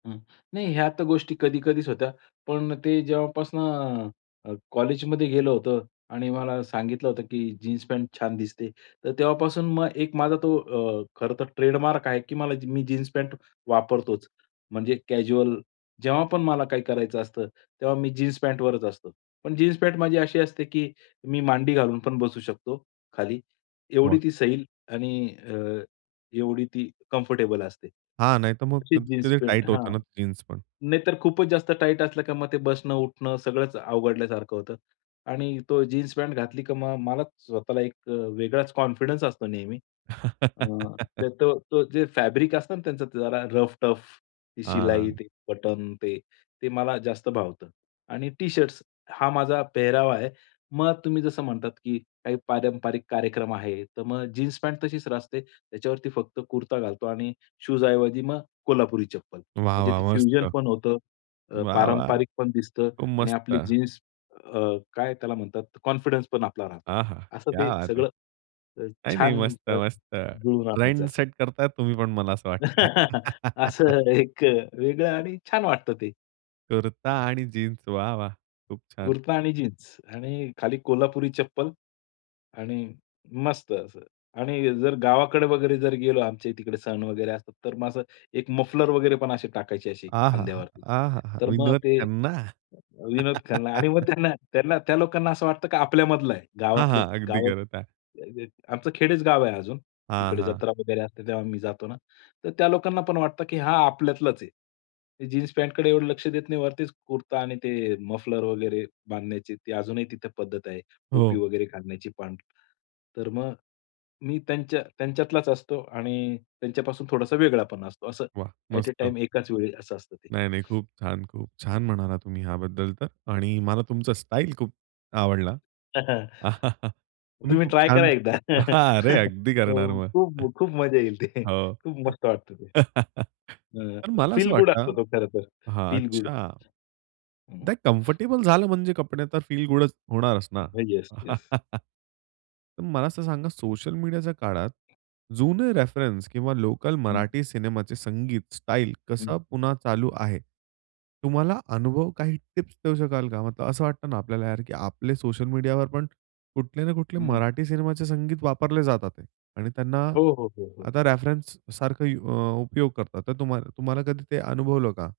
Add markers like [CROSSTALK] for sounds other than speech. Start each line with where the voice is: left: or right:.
left: हं, नाही ह्या तर गोष्टी कधी-कधीच होत्या पण ते जेव्हापासून अ, कॉलेजमध्ये गेलं होतो आणि मला सांगितलं होतं, की जीन्स पॅन्ट छान दिसते. तर तेव्हापासून मग एक माझा तो अ, खरं तर ट्रेडमार्क आहे की मला मी जी मी जीन्स पॅट वापरतोच म्हणजे कॅज्युअल जेव्हा पण मला काही करायचं असतं, तेव्हा मी जीन्स पॅन्टवरच असतो. पण जीन्स पॅन्ट माझी अशी असते की मी मांडी घालून पण बसू शकतो खाली एवढी
right: वाह!
left: ती सैल आणि अ, एवढी ती कम्फर्टेबल असते.
right: हां, नाहीतर मग
left: अशी
right: [UNINTELLIGIBLE]
left: जीन्स
right: कधी
left: पॅन्ट
right: टाईट होता
left: हां.
right: ना जीन्स पण.
left: नाहीतर खूपच जास्त टाईट असलं की मग ते बसणं-उठणं सगळंच अवघडल्यासारखं होतं. आणि तो जीन्स पॅन्ट घातली, की मग मलाच स्वतःला एक अ, वेगळाच कॉन्फिडन्स असतो नेहमी. अ,
right: [LAUGHS]
left: ते तो तो जे फॅब्रिक असतं ना त्याचं जरा रफ-टफ ती शिलाई,
right: हां.
left: ते बटन, ते, ते मला जास्त भावतं. आणि टी-शर्ट्स हा माझा पेहरावा आहे. मग आता तुम्ही जसं म्हणतात की काही पारंपरिक कार्यक्रम आहे. तर मग जीन्स पॅन्ट तशीच राहते. त्याच्यावरती फक्त कुर्ता घालतो आणि शूज ऐवजी मग कोल्हापुरी चप्पल.
right: वाह!
left: म्हणजे
right: वाह!
left: ते फ्युजन
right: मस्त.
left: पण होतं अ,
right: वाह! वाह!
left: पारंपरिक पण दिसतं
right: खूप
left: आणि आपली
right: मस्त.
left: जीन्स अ, काय त्याला म्हणतात कॉन्फिडन्स पण आपला राहतो.
right: आहा,
left: असं
right: क्या
left: ते
right: बात है!
left: सगळं, अ,
right: नाही, नाही.
left: छान
right: मस्त-मस्त
left: जुळवून आणायचं
right: लाईन
left: असं.
right: सेट करताय तुम्ही पण मला असं वाटतंय.
left: [LAUGHS]
right: [LAUGHS]
left: असं एक वेगळं आणि छान वाटतं ते.
right: कुर्ता आणि जीन्स वाह! वाह! खूप छान.
left: कुर्ता आणि जीन्स आणि खाली कोल्हापुरी चप्पल, आणि मस्त असं आणि जर गावाकडे वगैरे जर गेलो आमच्या तिकडे सण वगैरे असतात, तर मग असं एक मफलर वगैरे पण असे टाकायची अशी
right: आहाहा!
left: खांद्यावरती.
right: आहाहा!
left: तर मग
right: विनोद
left: ते
right: खन्ना.
left: अ, विनोद खन्ना आणि मग
right: [LAUGHS]
left: त्यांना त्यांना त्या लोकांना असं वाटतं की आपल्या मधला आहे.
right: हां,
left: गावातले
right: हां. अगदी
left: गाव अ,
right: करता.
left: ते आमचं खेडेच गाव आहे अजून.
right: हां,
left: तिकडे
right: हां.
left: जत्रा वगैरे असते तेव्हा मी जातो ना. तर त्या लोकांना पण वाटतं की हा आपल्यातलाच आहे. जीन्स पॅन्टकडे एवढं लक्ष देत नाही वरतीच कुर्ता आणि ते मफलर वगैरे बांधण्याची ते अजूनही तिथे पद्धत आहे. टोपी
right: हो.
left: वगैरे घालण्याची पण. तर मग मी त्यांच्या त्यांच्यातलाच असतो आणि त्यांच्यापासून थोडासा वेगळा पण असतो असं.
right: वाह!
left: ॲट अ
right: मस्त.
left: टाईम एकाच वेळी असं असतं ते.
right: नाही, नाही. खूप छान, खूप छान. म्हणाला तुम्ही ह्याबद्दल तर आणि मला तुमचा स्टाईल खूप आवडला. [CHUCKLES]
left: [CHUCKLES]
right: तुम्ही
left: तुम्ही पण
right: खूप
left: ट्राय करा
right: छान
left: एकदा.
right: हां, अरे,
left: [CHUCKLES]
right: अगदी करणार
left: हो,
right: मग.
left: खूप खूप मजा येईल ते.
right: हो.
left: खूप मस्त वाटतं ते
right: [CHUCKLES]
left: हं,
right: तर
left: असं
right: मला असं
left: फील गुड असतो
right: वाटतं
left: तो खरं तर.
right: हां,
left: फील गुड.
right: अच्छा. बट कम्फर्टेबल झालं म्हणजे कपडे तर फील गुडच होणारच ना.
left: हां, येस, येस.
right: [CHUCKLES] तर मला असं सांगा सोशल मीडियाच्या काळात, जुने रेफरन्स किंवा लोकल
left: हं.
right: मराठी सिनेमाचे संगीत स्टाईल
left: हं.
right: कसा पुन्हा चालू आहे? तुम्हाला अनुभव काही टिप्स देऊ शकाल का? मतलब असं वाटत ना आपल्याला यार, की आपले सोशल मीडियावर पण कुठले ना कुठले
left: हं.
right: मराठी सिनेमाचे संगीत वापरले जातात आहे आणि त्यांना
left: हो, हो, हो, हो.
right: आता रेफरन्स सारखं अ, उपयोग करतात तर तुम्हाला तुम्हाला कधी ते अनुभवलं का?